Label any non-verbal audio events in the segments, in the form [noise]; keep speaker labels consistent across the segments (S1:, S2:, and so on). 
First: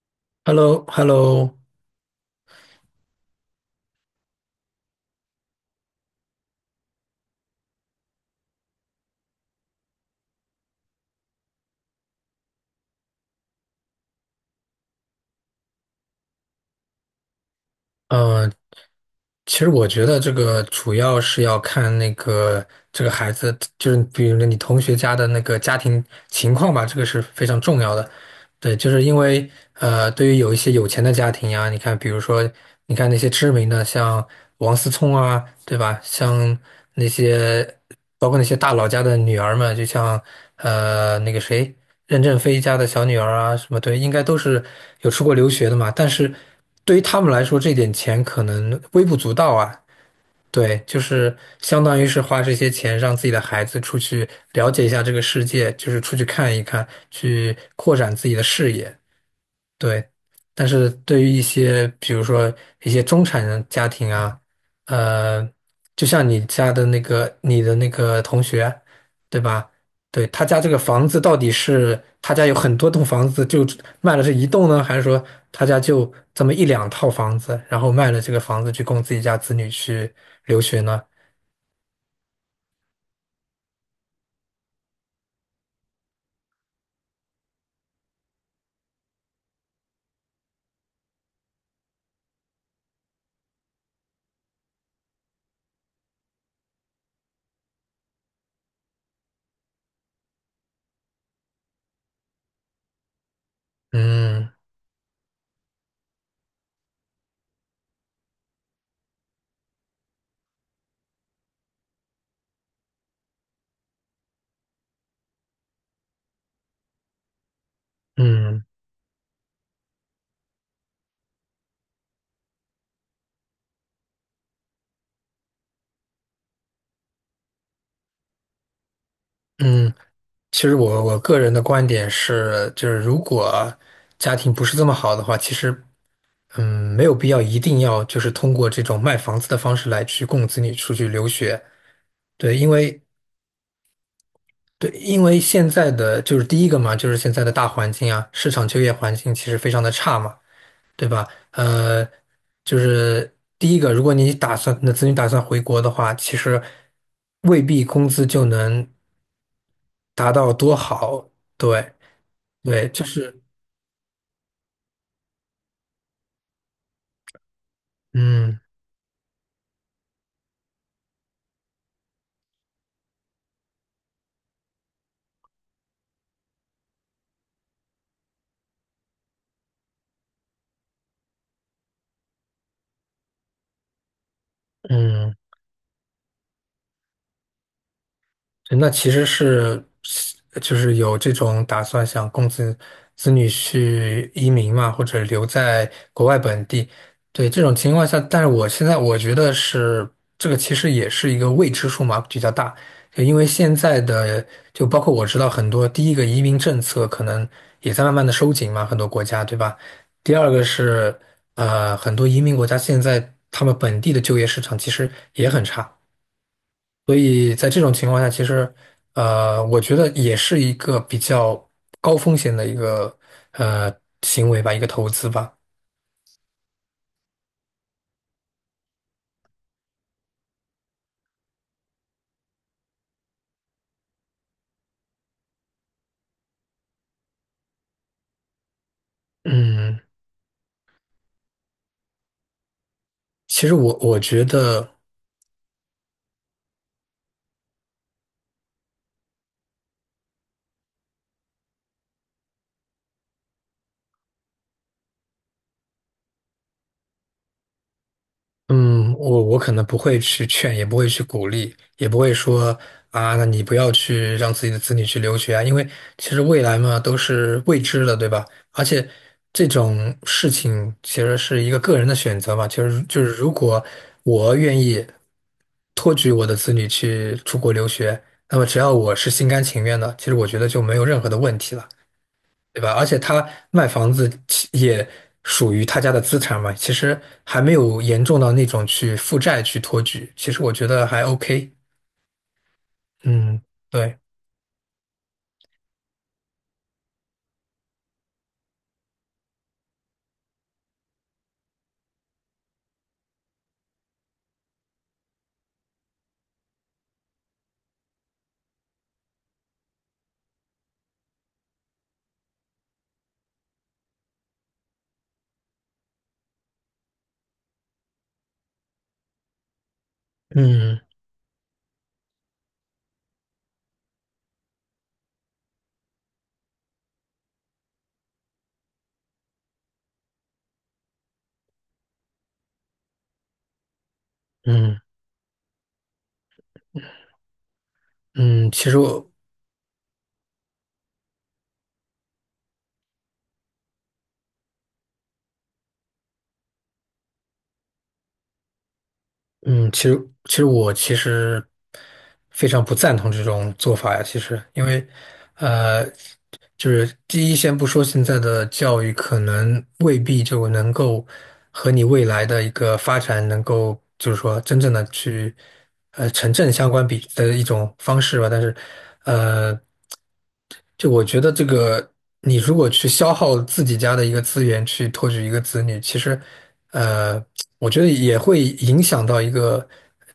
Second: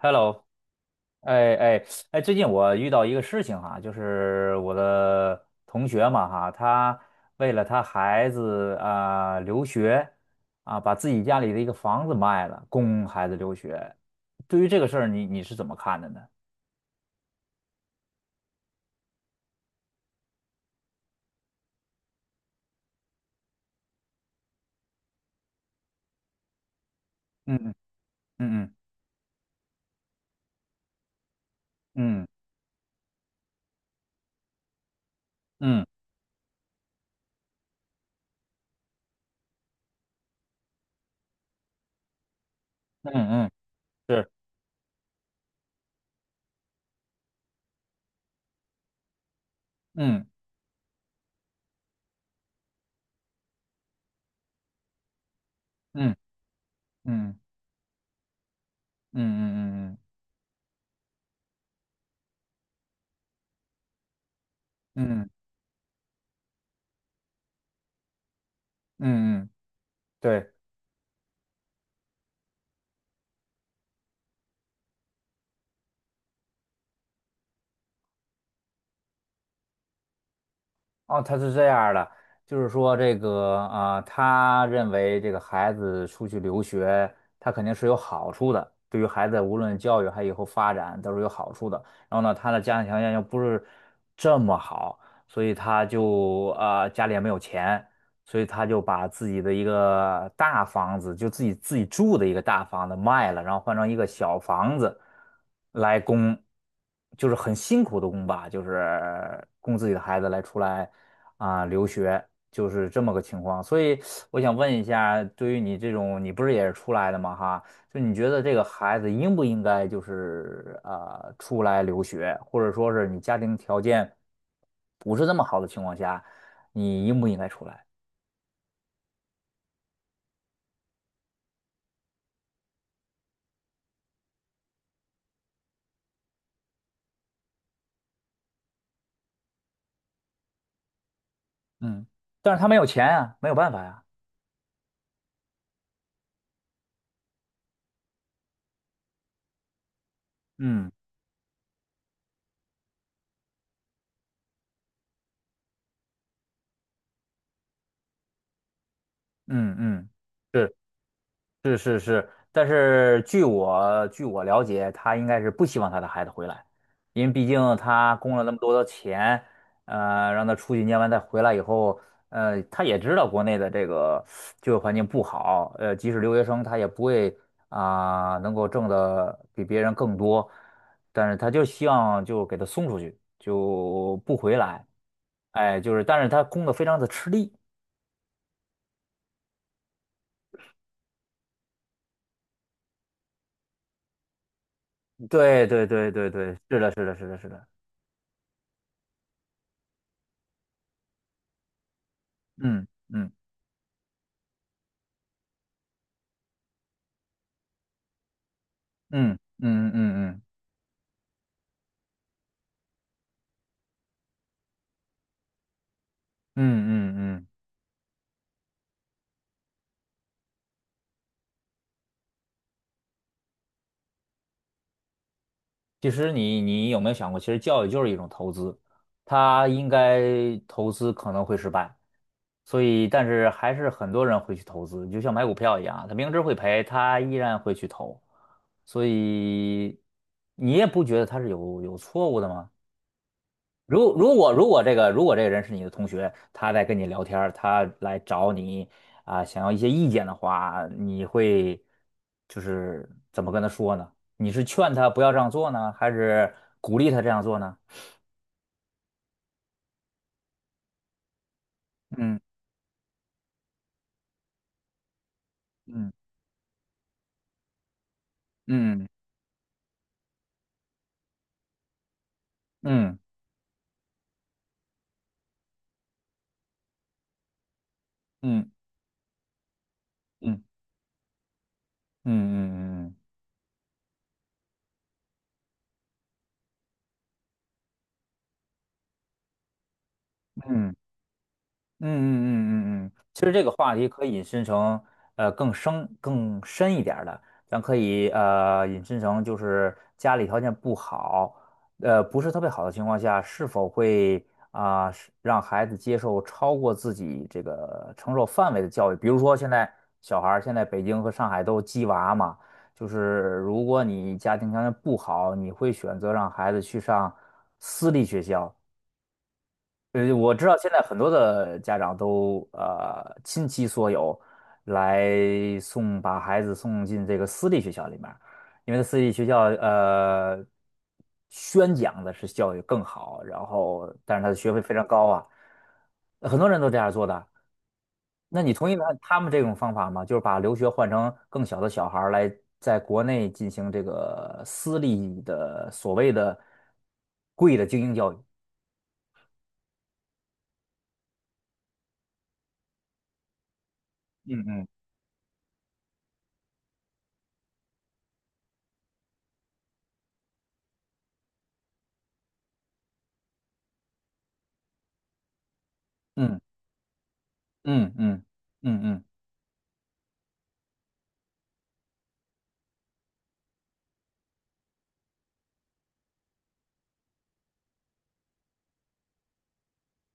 S1: Hello，哎
S2: Hello,Hello,
S1: 哎哎，最近我遇到一个事情哈，就是我的同学嘛哈，他为了他孩子啊、留学啊，把自己家里的一个房子卖了，供孩子留学。对于这个事儿，你是怎么看的呢？
S2: 嗯，呃其实我觉得这个主要是要看那个这个孩子，就是比如你同学家的那个家庭情况吧，这个是非常
S1: 嗯
S2: 重要的。
S1: 嗯
S2: 对，就是因为对于有一些有钱的家庭呀，你看，比如
S1: 嗯
S2: 说，你看那些知名的，像王思聪啊，对
S1: 嗯嗯
S2: 吧？像那些包括那些大佬家的女儿们，就像那个谁，任正非家的小
S1: 嗯
S2: 女
S1: 嗯
S2: 儿
S1: 嗯，
S2: 啊，什么对，应该
S1: 是，
S2: 都是有出国留学的嘛。但是对于他们来说，这点钱可能微不足道啊。
S1: 嗯
S2: 对，就是相当于是花这些钱让自己的孩子出去了解一下这个世界，就是出
S1: 嗯
S2: 去看一看，
S1: 嗯
S2: 去扩展自己的视野。
S1: 嗯嗯嗯嗯
S2: 对，但是对于一些，比如说一些中产人家庭啊，
S1: 嗯嗯
S2: 呃，就像你的那个同学，
S1: 嗯，
S2: 对
S1: 嗯
S2: 吧？对，他
S1: 对。
S2: 家这个房子到底是他家有很多栋房子，就卖了这一栋呢，还是说他家就这么一两套房子，然后卖了这个房子去供自己家子女去留学呢？
S1: 哦，他是这样儿的，就是说这个啊、他认为这个孩子出去留学，他肯定是有好处的，对于孩子无论教育还以后发展都是有好处的。然后呢，他的家庭条件又不是这么好，所以他就啊、家里也没有钱，所以他就把自己的一个大房子，就自己住的一个大房子卖了，然后换成一个小
S2: 嗯
S1: 房子来供，就是很辛苦的供吧，就是供自己的孩子来出来啊、留学，就是这么个情况。所以我想问一下，对于你这种，你不是也是出来的吗？哈，就你觉得这个
S2: 嗯
S1: 孩子应不应该就是出来留学，或者说是你家庭条件不是那么好的情况下，你应不应该出来？
S2: 嗯。其实我个人的观点是，就是如果家庭不是这么好的话，其实没有必要一定要就是通过这种卖房子的方式来去供子女出去留学。
S1: 嗯，但
S2: 对，
S1: 是他
S2: 因
S1: 没有
S2: 为
S1: 钱啊，没有办法呀、
S2: 对，因为现在的就是第一个嘛，就是现在的大环境啊，市场就业环境其实非常的差嘛，
S1: 嗯
S2: 对吧？就是第一个，如果你打算子女打算回国的话，其实未必工资就能
S1: 嗯嗯，
S2: 达到
S1: 是
S2: 多好，
S1: 是
S2: 对。
S1: 是是，但
S2: 对，就
S1: 是
S2: 是，
S1: 据我了解，他应该是不希望他的孩子回来，因为毕竟他供了那么
S2: 嗯
S1: 多的钱，让他出去念完再回来以后，他也知道国内的这个就业环境不好，即使留学生他也不会啊、能够挣的比别人更多，但是他就希望就给他送出去，就不回来，
S2: 嗯，
S1: 哎，就是，但是他供的非常的吃力，
S2: 那其实是，就是有这种打算，想供子女去移民嘛，或者留
S1: 对对
S2: 在
S1: 对
S2: 国
S1: 对
S2: 外
S1: 对，
S2: 本
S1: 是
S2: 地。
S1: 的是的是的是
S2: 对，这
S1: 的，
S2: 种情况下，但是我现在我觉得是这个，其实也是一个未知数嘛，比较大。
S1: 嗯
S2: 就
S1: 嗯。
S2: 因为现在的，就包括我知道很多，第一个移民政策可能也在慢慢的收紧嘛，很多国
S1: 嗯
S2: 家，对吧？
S1: 嗯嗯
S2: 第
S1: 嗯
S2: 二个是，很多移民国家现在他们本地的就业市场其实也很差。
S1: 嗯嗯
S2: 所
S1: 嗯，
S2: 以在这种情况下，其实，我觉得也是一个比较高风险的一个呃行为吧，一个投资吧。
S1: 其实你有没有想过，其实教育就是一种投资，它应该投资可能会失败，所以但是还是很多人会去投资，你就像买股票一样啊，他明知会赔，他依然会去投，所以
S2: 嗯，
S1: 你也不觉得他是有错误的吗？
S2: 其实我
S1: 如
S2: 我
S1: 如
S2: 觉
S1: 果如果这
S2: 得。
S1: 个如果这个人是你的同学，他在跟你聊天儿他来找你啊、想要一些意见的话，你会就是怎么跟他说呢？你是劝他不要这样做呢，还是鼓励他这样做呢？
S2: 嗯，我可能不会去劝，也不会去鼓励，也不会
S1: 嗯
S2: 说啊，那你不要去让自己的子女去留学啊，因为
S1: 嗯
S2: 其实未来嘛都是未知的，对吧？而
S1: 嗯
S2: 且这种事情其实是一个个人的选择嘛，其实
S1: 嗯
S2: 就是如果我愿意托举我的子女去出国留学，那么
S1: 嗯
S2: 只要我是心甘情愿的，其实我觉
S1: 嗯
S2: 得就没有任何的问题了。
S1: 嗯嗯
S2: 对吧？而
S1: 嗯嗯嗯。
S2: 且他卖房子其也属于他家的资产嘛，其实还没有严重到那种去负债去托举，其实我觉
S1: 嗯嗯
S2: 得还 OK。
S1: 嗯嗯嗯嗯嗯，其实
S2: 嗯，
S1: 这个话题
S2: 对，
S1: 可以引申成更深一点儿的，咱可以引申成就是家里条件不好，不是特别好的情况下，是否会啊、是让孩子接受超过自己这个承受范围的教育？比如说现在小孩儿现在北京和上海都鸡娃嘛，就是如果你家庭条件不好，你会选择让孩子去上私立学校。我知道现在
S2: 嗯
S1: 很多的家长都倾其所有来送把孩子送进这个私立学校里面儿因为私立学校宣讲的是教育更好，然后但是他的学费非
S2: 嗯
S1: 常高啊，很多人都这样做的。那
S2: 嗯，
S1: 你同
S2: 其
S1: 意
S2: 实
S1: 他
S2: 我
S1: 他们这种方法吗？就是把留学换成更小的小孩儿来在国内进行这个私立的所谓的贵的精英教育？
S2: 嗯，其实其实其实非常不赞同这种做法呀。其实，
S1: 嗯
S2: 因
S1: 嗯
S2: 为呃，就是第一，先不说现在的教育可能未必就能够和你未来的一个发展能够，就是说真正的去成
S1: 嗯。
S2: 正相关比的一种
S1: 嗯
S2: 方式
S1: 嗯
S2: 吧。但是，
S1: 嗯嗯
S2: 呃。就我觉得这个，你如果去消耗自己家的一个资源去托举一个子女，其实，呃，我觉得也会影响到一个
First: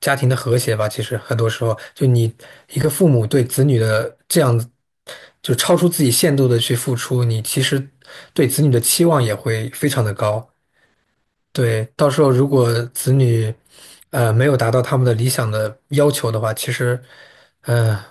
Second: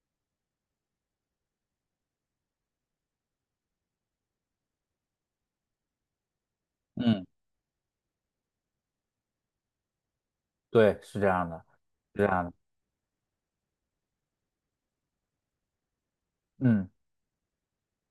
S2: 家庭的和谐吧。其实很多时候，就你一个父母对子女的这样子，就超出自己限度的去付
S1: 嗯，
S2: 出，你其实对子女的期望也会非常的高。
S1: 对，是这样的，
S2: 对，到
S1: 是
S2: 时
S1: 这
S2: 候
S1: 样
S2: 如
S1: 的，
S2: 果子女，没有达到他们的理想的要求的话，其
S1: 嗯，
S2: 实呃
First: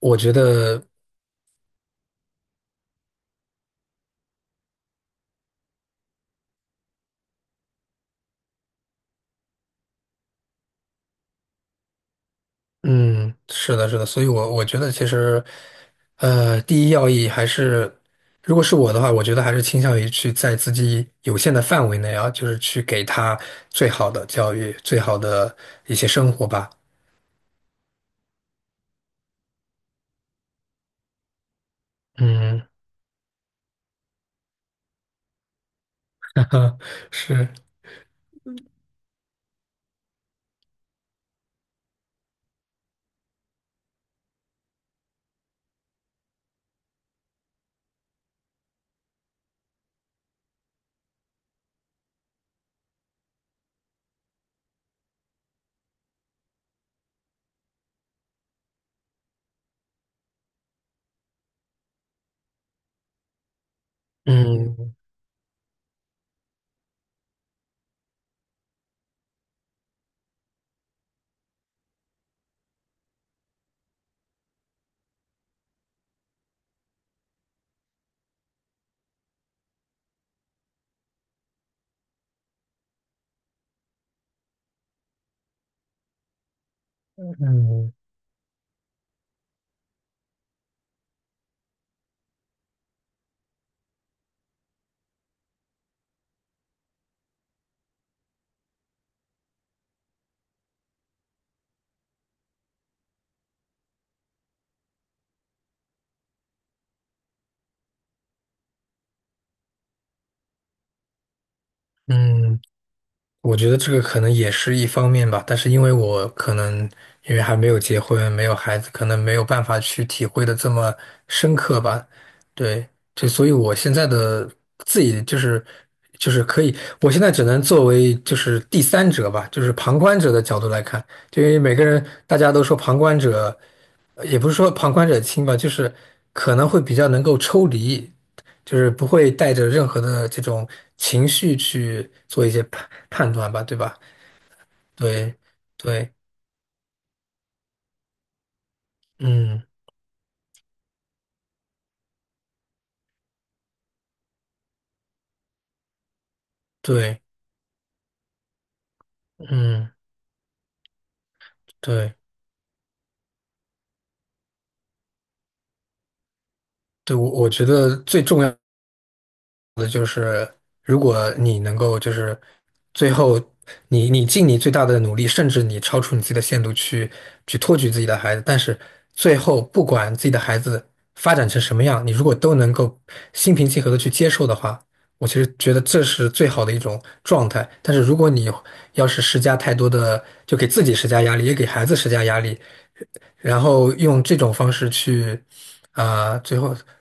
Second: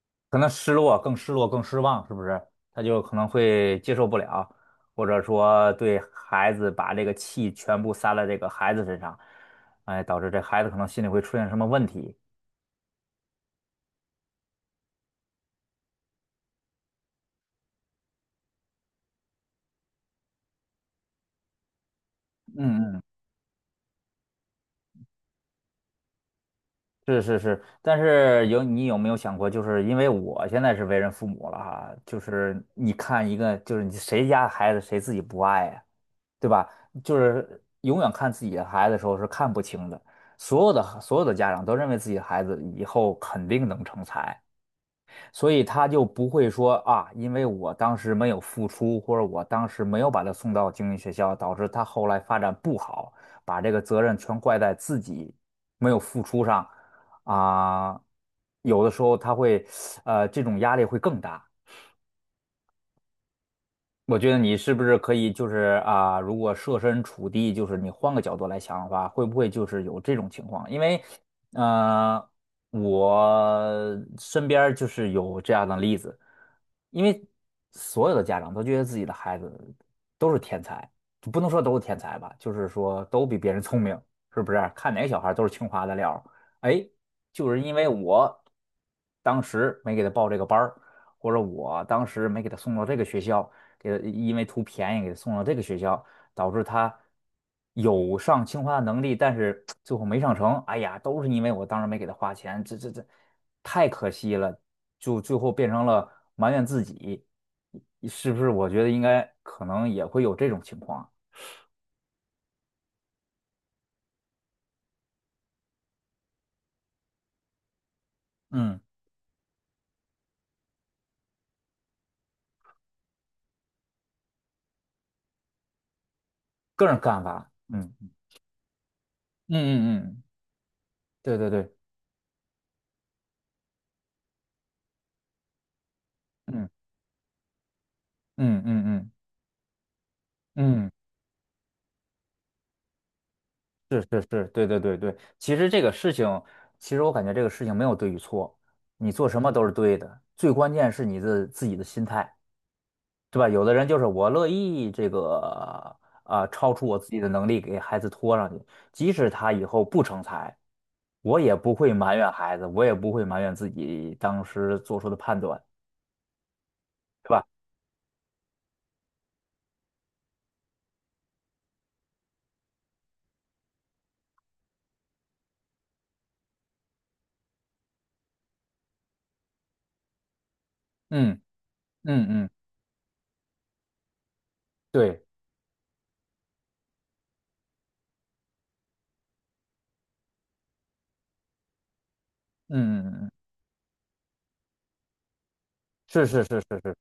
S2: 我觉
S1: 可能失
S2: 得。
S1: 落，更失落，更失望，是不是？他就可能会接受不了，或者说对孩子把这个气全部撒在这个孩子身上，哎，导致这孩子可能心里会出现什么问题。
S2: 嗯，是的，是的，所以我觉得其实，第一要义还是，如果是我的话，我觉得还是倾向于去在自己有限的范围内啊，就是去
S1: 嗯
S2: 给他最好的教育，最好的一些生活吧。
S1: 是是是，但是你有没有想过，就是因为我现在是为人父母了哈，就是
S2: 嗯，
S1: 你看一个，就是你谁家孩子谁自己不爱呀，对吧？
S2: [laughs]
S1: 就
S2: 是，
S1: 是永远看自己的孩子的时候是看不清的，所有的家长都认为自己的孩子以后肯定能成才，所以他就不会说啊，因为我当时没有付出，或者我当时没有把他送到精英学校，导致他后来发展不好，把这个责任全怪在自己没有付出上啊，有的时候他会，这种压力会更大。我觉得你是不
S2: 嗯
S1: 是可以就是啊，如果设身处地，就是你换个角度来想的话，会不会就是有这种情况？因为，呃，我身边儿就是有这样的例子，因为所有的家长都觉得自己的孩子都是天才，不能说都是天才吧，就是说都比别人聪明，是不是？看哪个小孩儿都是清华的料儿，哎，
S2: 嗯
S1: 就是因为
S2: 嗯。
S1: 我当时没给他报这个班儿。或者我当时没给他送到这个学校，给他因为图便宜给他送到这个学校，导致他有上清华的能力，但是 [tsk] 最后没上成。哎呀，都是因为我当时没给他花钱，这太可惜了，就最后变成了埋怨自己，是不是？我觉得应该可能也会有这种情况。
S2: 嗯嗯。我觉得这个可能也是一方面吧，但是因为我可能因为还没有结婚，没有孩
S1: 嗯，
S2: 子，可能没有办法去体会的这么深刻吧。对，就所以我现在的自己就是就是可以，
S1: 个人
S2: 我现
S1: 看
S2: 在只
S1: 法。
S2: 能作
S1: 嗯嗯
S2: 为就是第三者吧，就是旁
S1: 嗯
S2: 观
S1: 嗯，
S2: 者的角度来看，
S1: 对
S2: 就因
S1: 对
S2: 为
S1: 对，
S2: 每个人大家都说旁观者，也不是说旁观者清吧，就是可
S1: 嗯
S2: 能会比较能够抽离。
S1: 嗯
S2: 就
S1: 嗯
S2: 是不
S1: 嗯
S2: 会带着任何的这种
S1: 嗯。
S2: 情绪去做一些判断吧，对吧？
S1: 是是是，对对对对，
S2: 对，
S1: 其实这个
S2: 对，
S1: 事情，其实我感觉这个事情没有对与错，你做什么
S2: 嗯，
S1: 都是对的，最关键是你的自己的心态，对吧？有的人就是我乐意这个啊、超出我自己
S2: 对，
S1: 的能力给孩子拖上去，即使他以后
S2: 嗯，
S1: 不成才，我也不会
S2: 对，
S1: 埋怨孩子，我也不会埋怨自己当时做出的判断，
S2: 对，
S1: 对
S2: 我
S1: 吧？
S2: 我觉得最重要。如果你能够就是最后你尽你最大的努力，甚至你超出你自己的限度去托举自己的孩子，但是最后不管自己的孩子发
S1: 嗯
S2: 展成什么样，你如
S1: 嗯
S2: 果
S1: 嗯，
S2: 都能够心平气和的去接受的话，
S1: 对，
S2: 我其实觉得这是最好的一种状态。但是如果你要是施加太多的，就给自己施加压力，也给孩子施加压力，
S1: 嗯嗯嗯，嗯
S2: 然后用这种方式去
S1: 是
S2: 啊、
S1: 是
S2: 最
S1: 是
S2: 后
S1: 是是。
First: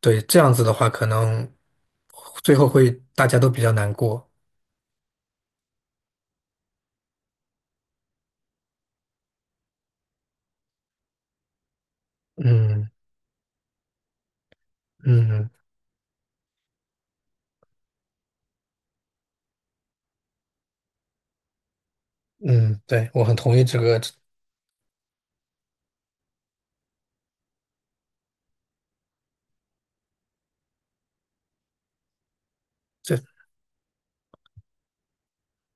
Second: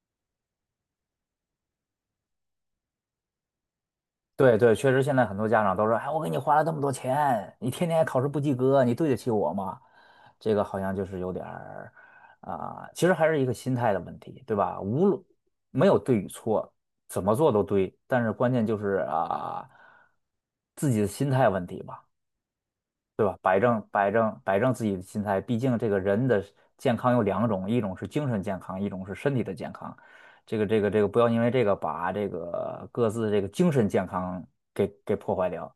S2: 对这样子的话，可能最后会大家都比较难过。
S1: 对对，确实现在很多家长都说，哎，我给你花了这么多钱，你天天考试不及格，你对得起我吗？这个好像就是有点儿啊、
S2: 嗯
S1: 其实还是一个心态的问题，对吧？无论
S2: 嗯
S1: 没有对与错，怎么做都对，但是关键就是啊、自己的心态问题吧。
S2: 嗯，对，我
S1: 对
S2: 很
S1: 吧？
S2: 同
S1: 摆
S2: 意这
S1: 正
S2: 个
S1: 摆正摆正自己的心态，毕竟这个人的健康有两种，一种是精神健康，一种是身体的健康。这个，不要因为这个把这个各
S2: 这
S1: 自这个精神健康给破坏掉。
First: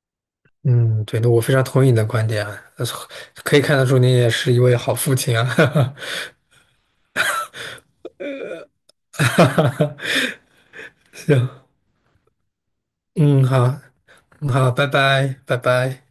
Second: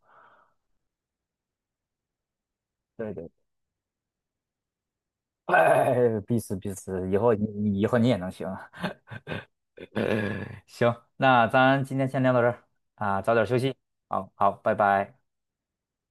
S2: 嗯，对那我非常同意你的观点啊，呃
S1: 对对，
S2: 可以看得出你也是一位好父亲啊，
S1: 哎，彼此彼此，以后你也能行。
S2: [laughs] 哈哈哈，
S1: [laughs] 行，那
S2: 行，
S1: 咱今天先聊到这儿啊，早
S2: 嗯，
S1: 点休息。
S2: 好，
S1: 好
S2: 嗯
S1: 好，
S2: 好，
S1: 拜
S2: 拜
S1: 拜。
S2: 拜，拜拜。